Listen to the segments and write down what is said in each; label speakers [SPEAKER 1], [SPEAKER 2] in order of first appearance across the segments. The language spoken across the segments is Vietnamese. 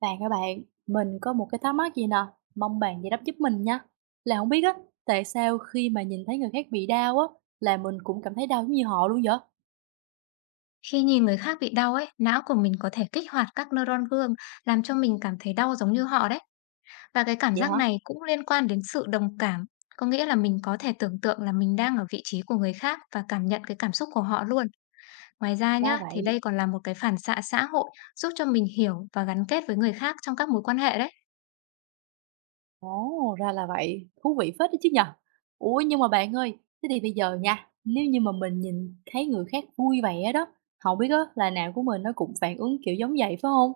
[SPEAKER 1] Các bạn, mình có một cái thắc mắc gì nè, mong bạn giải đáp giúp mình nha. Là không biết á, tại sao khi mà nhìn thấy người khác bị đau á, là mình cũng cảm thấy đau giống như họ luôn vậy?
[SPEAKER 2] Khi nhìn người khác bị đau ấy, não của mình có thể kích hoạt các neuron gương làm cho mình cảm thấy đau giống như họ đấy. Và cái cảm
[SPEAKER 1] Vậy
[SPEAKER 2] giác
[SPEAKER 1] hả?
[SPEAKER 2] này cũng liên quan đến sự đồng cảm, có nghĩa là mình có thể tưởng tượng là mình đang ở vị trí của người khác và cảm nhận cái cảm xúc của họ luôn. Ngoài ra
[SPEAKER 1] Ra
[SPEAKER 2] nhá, thì
[SPEAKER 1] vậy.
[SPEAKER 2] đây còn là một cái phản xạ xã hội giúp cho mình hiểu và gắn kết với người khác trong các mối quan hệ đấy.
[SPEAKER 1] Ồ, ra là vậy. Thú vị phết đấy chứ nhờ. Ủa nhưng mà bạn ơi, thế thì bây giờ nha, nếu như mà mình nhìn thấy người khác vui vẻ đó, không biết á, là não của mình nó cũng phản ứng kiểu giống vậy phải không?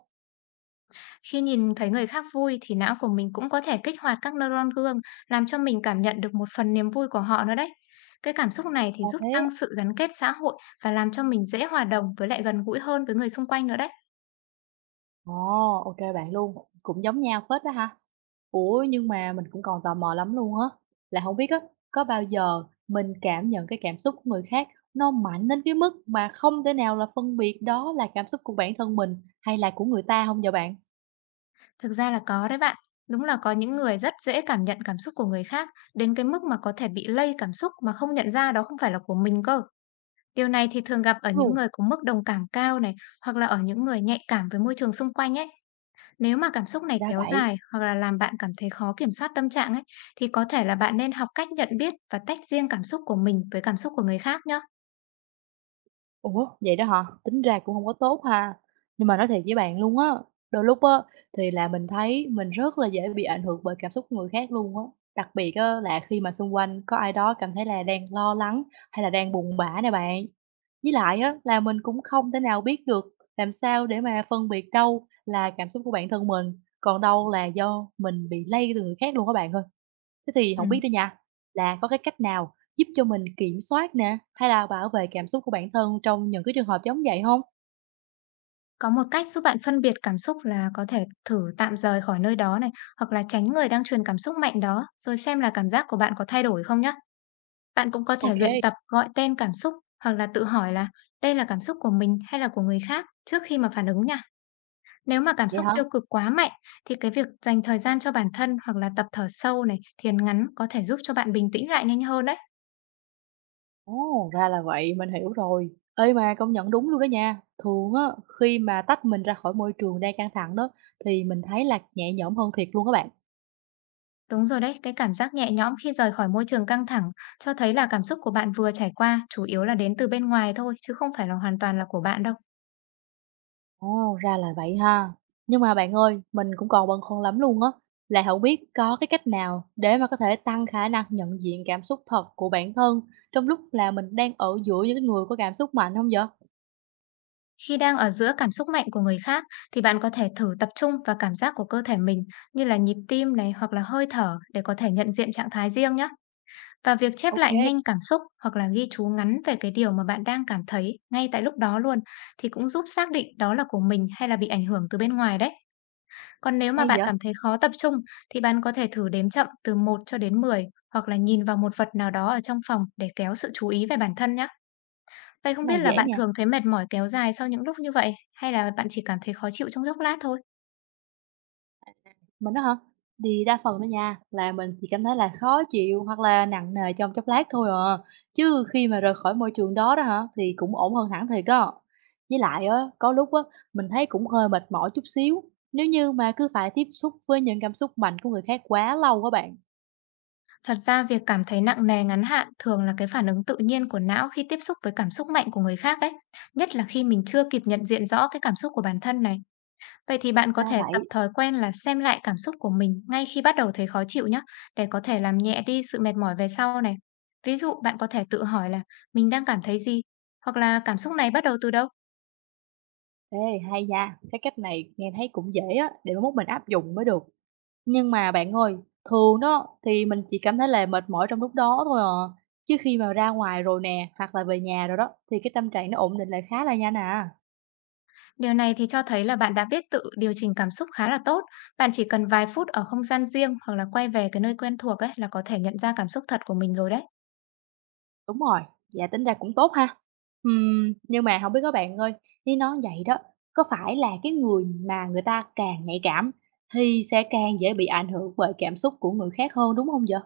[SPEAKER 2] Khi nhìn thấy người khác vui thì não của mình cũng có thể kích hoạt các neuron gương, làm cho mình cảm nhận được một phần niềm vui của họ nữa đấy. Cái cảm xúc này thì
[SPEAKER 1] À
[SPEAKER 2] giúp
[SPEAKER 1] thế.
[SPEAKER 2] tăng sự gắn kết xã hội và làm cho mình dễ hòa đồng với lại gần gũi hơn với người xung quanh nữa đấy.
[SPEAKER 1] Ồ, ok bạn luôn, cũng giống nhau phết đó ha. Ủa, nhưng mà mình cũng còn tò mò lắm luôn á, là không biết á, có bao giờ mình cảm nhận cái cảm xúc của người khác nó mạnh đến cái mức mà không thể nào là phân biệt đó là cảm xúc của bản thân mình hay là của người ta không vậy bạn?
[SPEAKER 2] Thực ra là có đấy bạn. Đúng là có những người rất dễ cảm nhận cảm xúc của người khác đến cái mức mà có thể bị lây cảm xúc mà không nhận ra đó không phải là của mình cơ. Điều này thì thường gặp ở những
[SPEAKER 1] Luôn,
[SPEAKER 2] người có mức đồng cảm cao này hoặc là ở những người nhạy cảm với môi trường xung quanh ấy. Nếu mà cảm xúc này
[SPEAKER 1] ra
[SPEAKER 2] kéo
[SPEAKER 1] vậy.
[SPEAKER 2] dài hoặc là làm bạn cảm thấy khó kiểm soát tâm trạng ấy, thì có thể là bạn nên học cách nhận biết và tách riêng cảm xúc của mình với cảm xúc của người khác nhé.
[SPEAKER 1] Ủa, vậy đó hả? Tính ra cũng không có tốt ha. Nhưng mà nói thiệt với bạn luôn á, đôi lúc á, thì là mình thấy mình rất là dễ bị ảnh hưởng bởi cảm xúc của người khác luôn á. Đặc biệt á, là khi mà xung quanh có ai đó cảm thấy là đang lo lắng hay là đang buồn bã nè bạn. Với lại á, là mình cũng không thể nào biết được làm sao để mà phân biệt đâu là cảm xúc của bản thân mình, còn đâu là do mình bị lây từ người khác luôn các bạn ơi. Thế thì
[SPEAKER 2] Ừ.
[SPEAKER 1] không biết đó nha, là có cái cách nào giúp cho mình kiểm soát nè, hay là bảo vệ cảm xúc của bản thân trong những cái trường hợp giống vậy không?
[SPEAKER 2] Có một cách giúp bạn phân biệt cảm xúc là có thể thử tạm rời khỏi nơi đó này, hoặc là tránh người đang truyền cảm xúc mạnh đó rồi xem là cảm giác của bạn có thay đổi không nhé. Bạn cũng có thể luyện
[SPEAKER 1] OK,
[SPEAKER 2] tập gọi tên cảm xúc, hoặc là tự hỏi là đây là cảm xúc của mình hay là của người khác trước khi mà phản ứng nha. Nếu mà cảm
[SPEAKER 1] vậy
[SPEAKER 2] xúc
[SPEAKER 1] hả?
[SPEAKER 2] tiêu cực quá mạnh thì cái việc dành thời gian cho bản thân hoặc là tập thở sâu này, thiền ngắn có thể giúp cho bạn bình tĩnh lại nhanh hơn đấy.
[SPEAKER 1] Ồ, ra là vậy, mình hiểu rồi. Ê, mà công nhận đúng luôn đó nha. Thường á, khi mà tách mình ra khỏi môi trường đang căng thẳng đó, thì mình thấy là nhẹ nhõm hơn thiệt luôn các bạn.
[SPEAKER 2] Đúng rồi đấy, cái cảm giác nhẹ nhõm khi rời khỏi môi trường căng thẳng cho thấy là cảm xúc của bạn vừa trải qua chủ yếu là đến từ bên ngoài thôi, chứ không phải là hoàn toàn là của bạn đâu.
[SPEAKER 1] Ồ, ra là vậy ha. Nhưng mà bạn ơi, mình cũng còn băn khoăn lắm luôn á, là không biết có cái cách nào để mà có thể tăng khả năng nhận diện cảm xúc thật của bản thân trong lúc là mình đang ở giữa những cái người có cảm xúc mạnh không vậy?
[SPEAKER 2] Khi đang ở giữa cảm xúc mạnh của người khác thì bạn có thể thử tập trung vào cảm giác của cơ thể mình, như là nhịp tim này hoặc là hơi thở, để có thể nhận diện trạng thái riêng nhé. Và việc chép lại
[SPEAKER 1] OK,
[SPEAKER 2] nhanh cảm xúc hoặc là ghi chú ngắn về cái điều mà bạn đang cảm thấy ngay tại lúc đó luôn, thì cũng giúp xác định đó là của mình hay là bị ảnh hưởng từ bên ngoài đấy. Còn nếu mà
[SPEAKER 1] hay
[SPEAKER 2] bạn
[SPEAKER 1] vậy.
[SPEAKER 2] cảm thấy khó tập trung, thì bạn có thể thử đếm chậm từ một cho đến mười, hoặc là nhìn vào một vật nào đó ở trong phòng để kéo sự chú ý về bản thân nhé. Vậy
[SPEAKER 1] Cái
[SPEAKER 2] không
[SPEAKER 1] này
[SPEAKER 2] biết là
[SPEAKER 1] dễ
[SPEAKER 2] bạn
[SPEAKER 1] nè,
[SPEAKER 2] thường thấy mệt mỏi kéo dài sau những lúc như vậy, hay là bạn chỉ cảm thấy khó chịu trong chốc lát thôi?
[SPEAKER 1] mình á hả? Thì đa phần đó nha, là mình chỉ cảm thấy là khó chịu hoặc là nặng nề trong chốc lát thôi à, chứ khi mà rời khỏi môi trường đó đó hả, thì cũng ổn hơn hẳn thiệt đó. Với lại á, có lúc á, mình thấy cũng hơi mệt mỏi chút xíu, nếu như mà cứ phải tiếp xúc với những cảm xúc mạnh của người khác quá lâu các bạn,
[SPEAKER 2] Thật ra việc cảm thấy nặng nề ngắn hạn thường là cái phản ứng tự nhiên của não khi tiếp xúc với cảm xúc mạnh của người khác đấy, nhất là khi mình chưa kịp nhận diện rõ cái cảm xúc của bản thân này. Vậy thì bạn có
[SPEAKER 1] ra
[SPEAKER 2] thể tập
[SPEAKER 1] vậy.
[SPEAKER 2] thói quen là xem lại cảm xúc của mình ngay khi bắt đầu thấy khó chịu nhé, để có thể làm nhẹ đi sự mệt mỏi về sau này. Ví dụ bạn có thể tự hỏi là mình đang cảm thấy gì, hoặc là cảm xúc này bắt đầu từ đâu.
[SPEAKER 1] Ê, hay nha, cái cách này nghe thấy cũng dễ á, để mà mốt mình áp dụng mới được. Nhưng mà bạn ơi, thường đó thì mình chỉ cảm thấy là mệt mỏi trong lúc đó thôi à. Chứ khi mà ra ngoài rồi nè, hoặc là về nhà rồi đó, thì cái tâm trạng nó ổn định lại khá là nhanh à.
[SPEAKER 2] Điều này thì cho thấy là bạn đã biết tự điều chỉnh cảm xúc khá là tốt. Bạn chỉ cần vài phút ở không gian riêng hoặc là quay về cái nơi quen thuộc ấy, là có thể nhận ra cảm xúc thật của mình rồi đấy.
[SPEAKER 1] Đúng rồi, dạ tính ra cũng tốt ha. Nhưng mà không biết các bạn ơi, nếu nói vậy đó, có phải là cái người mà người ta càng nhạy cảm thì sẽ càng dễ bị ảnh hưởng bởi cảm xúc của người khác hơn đúng không vậy?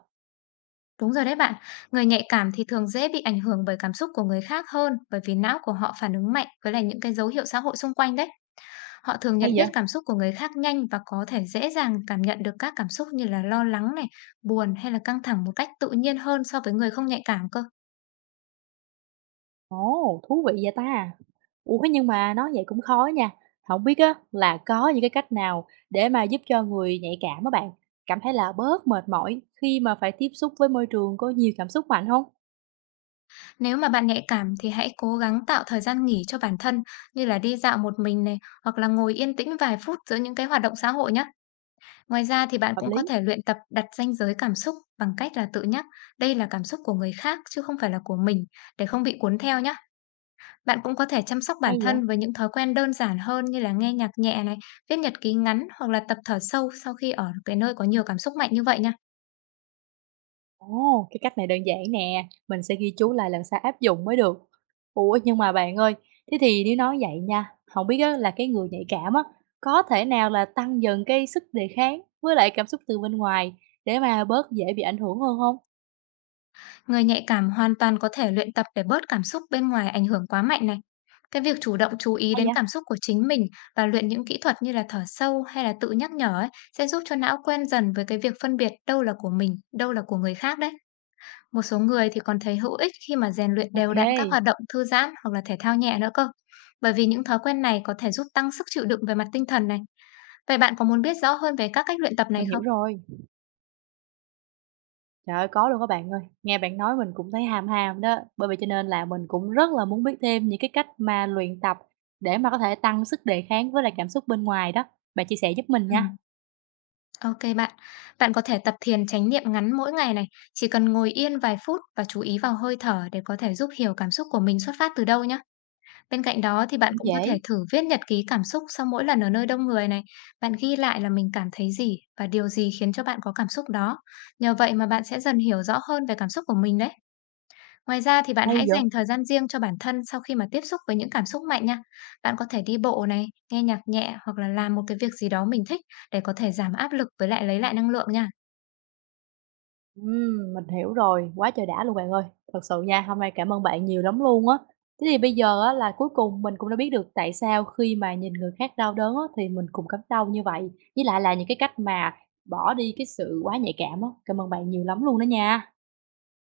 [SPEAKER 2] Đúng rồi đấy bạn, người nhạy cảm thì thường dễ bị ảnh hưởng bởi cảm xúc của người khác hơn, bởi vì não của họ phản ứng mạnh với lại những cái dấu hiệu xã hội xung quanh đấy. Họ thường nhận
[SPEAKER 1] Hay vậy?
[SPEAKER 2] biết cảm xúc của người khác nhanh và có thể dễ dàng cảm nhận được các cảm xúc như là lo lắng này, buồn hay là căng thẳng một cách tự nhiên hơn so với người không nhạy cảm cơ.
[SPEAKER 1] Ồ, thú vị vậy ta. Ủa, nhưng mà nói vậy cũng khó nha. Không biết á là có những cái cách nào để mà giúp cho người nhạy cảm á bạn, cảm thấy là bớt mệt mỏi khi mà phải tiếp xúc với môi trường có nhiều cảm xúc mạnh không?
[SPEAKER 2] Nếu mà bạn nhạy cảm thì hãy cố gắng tạo thời gian nghỉ cho bản thân, như là đi dạo một mình này hoặc là ngồi yên tĩnh vài phút giữa những cái hoạt động xã hội nhé. Ngoài ra thì bạn
[SPEAKER 1] Hợp
[SPEAKER 2] cũng có
[SPEAKER 1] lý,
[SPEAKER 2] thể luyện tập đặt ranh giới cảm xúc bằng cách là tự nhắc đây là cảm xúc của người khác chứ không phải là của mình, để không bị cuốn theo nhé. Bạn cũng có thể chăm sóc bản
[SPEAKER 1] hay vậy!
[SPEAKER 2] thân với những thói quen đơn giản hơn, như là nghe nhạc nhẹ này, viết nhật ký ngắn hoặc là tập thở sâu sau khi ở cái nơi có nhiều cảm xúc mạnh như vậy nha.
[SPEAKER 1] Ồ, cái cách này đơn giản nè, mình sẽ ghi chú lại lần sau áp dụng mới được. Ủa, nhưng mà bạn ơi, thế thì nếu nói vậy nha, không biết á là cái người nhạy cảm á, có thể nào là tăng dần cái sức đề kháng với lại cảm xúc từ bên ngoài để mà bớt dễ bị ảnh hưởng hơn không?
[SPEAKER 2] Người nhạy cảm hoàn toàn có thể luyện tập để bớt cảm xúc bên ngoài ảnh hưởng quá mạnh này. Cái việc chủ động chú ý
[SPEAKER 1] Hay
[SPEAKER 2] đến
[SPEAKER 1] vậy!
[SPEAKER 2] cảm xúc của chính mình và luyện những kỹ thuật như là thở sâu hay là tự nhắc nhở ấy, sẽ giúp cho não quen dần với cái việc phân biệt đâu là của mình, đâu là của người khác đấy. Một số người thì còn thấy hữu ích khi mà rèn luyện
[SPEAKER 1] Ok,
[SPEAKER 2] đều đặn các hoạt động thư giãn hoặc là thể thao nhẹ nữa cơ. Bởi vì những thói quen này có thể giúp tăng sức chịu đựng về mặt tinh thần này. Vậy bạn có muốn biết rõ hơn về các cách luyện tập này
[SPEAKER 1] mình hiểu
[SPEAKER 2] không?
[SPEAKER 1] rồi. Trời ơi, có luôn các bạn ơi. Nghe bạn nói mình cũng thấy ham ham đó, bởi vậy cho nên là mình cũng rất là muốn biết thêm những cái cách mà luyện tập để mà có thể tăng sức đề kháng với lại cảm xúc bên ngoài đó. Bạn chia sẻ giúp mình
[SPEAKER 2] Ừ.
[SPEAKER 1] nha.
[SPEAKER 2] OK bạn. Bạn có thể tập thiền chánh niệm ngắn mỗi ngày này, chỉ cần ngồi yên vài phút và chú ý vào hơi thở để có thể giúp hiểu cảm xúc của mình xuất phát từ đâu nhé. Bên cạnh đó thì bạn
[SPEAKER 1] Cũng
[SPEAKER 2] cũng có thể
[SPEAKER 1] dễ,
[SPEAKER 2] thử viết nhật ký cảm xúc sau mỗi lần ở nơi đông người này. Bạn ghi lại là mình cảm thấy gì và điều gì khiến cho bạn có cảm xúc đó. Nhờ vậy mà bạn sẽ dần hiểu rõ hơn về cảm xúc của mình đấy. Ngoài ra thì bạn
[SPEAKER 1] hay
[SPEAKER 2] hãy
[SPEAKER 1] vậy.
[SPEAKER 2] dành thời gian riêng cho bản thân sau khi mà tiếp xúc với những cảm xúc mạnh nha. Bạn có thể đi bộ này, nghe nhạc nhẹ hoặc là làm một cái việc gì đó mình thích để có thể giảm áp lực với lại lấy lại năng lượng nha.
[SPEAKER 1] Mình hiểu rồi, quá trời đã luôn bạn ơi. Thật sự nha, hôm nay cảm ơn bạn nhiều lắm luôn á. Thế thì bây giờ á, là cuối cùng mình cũng đã biết được tại sao khi mà nhìn người khác đau đớn á, thì mình cũng cảm đau như vậy. Với lại là những cái cách mà bỏ đi cái sự quá nhạy cảm á. Cảm ơn bạn nhiều lắm luôn đó nha.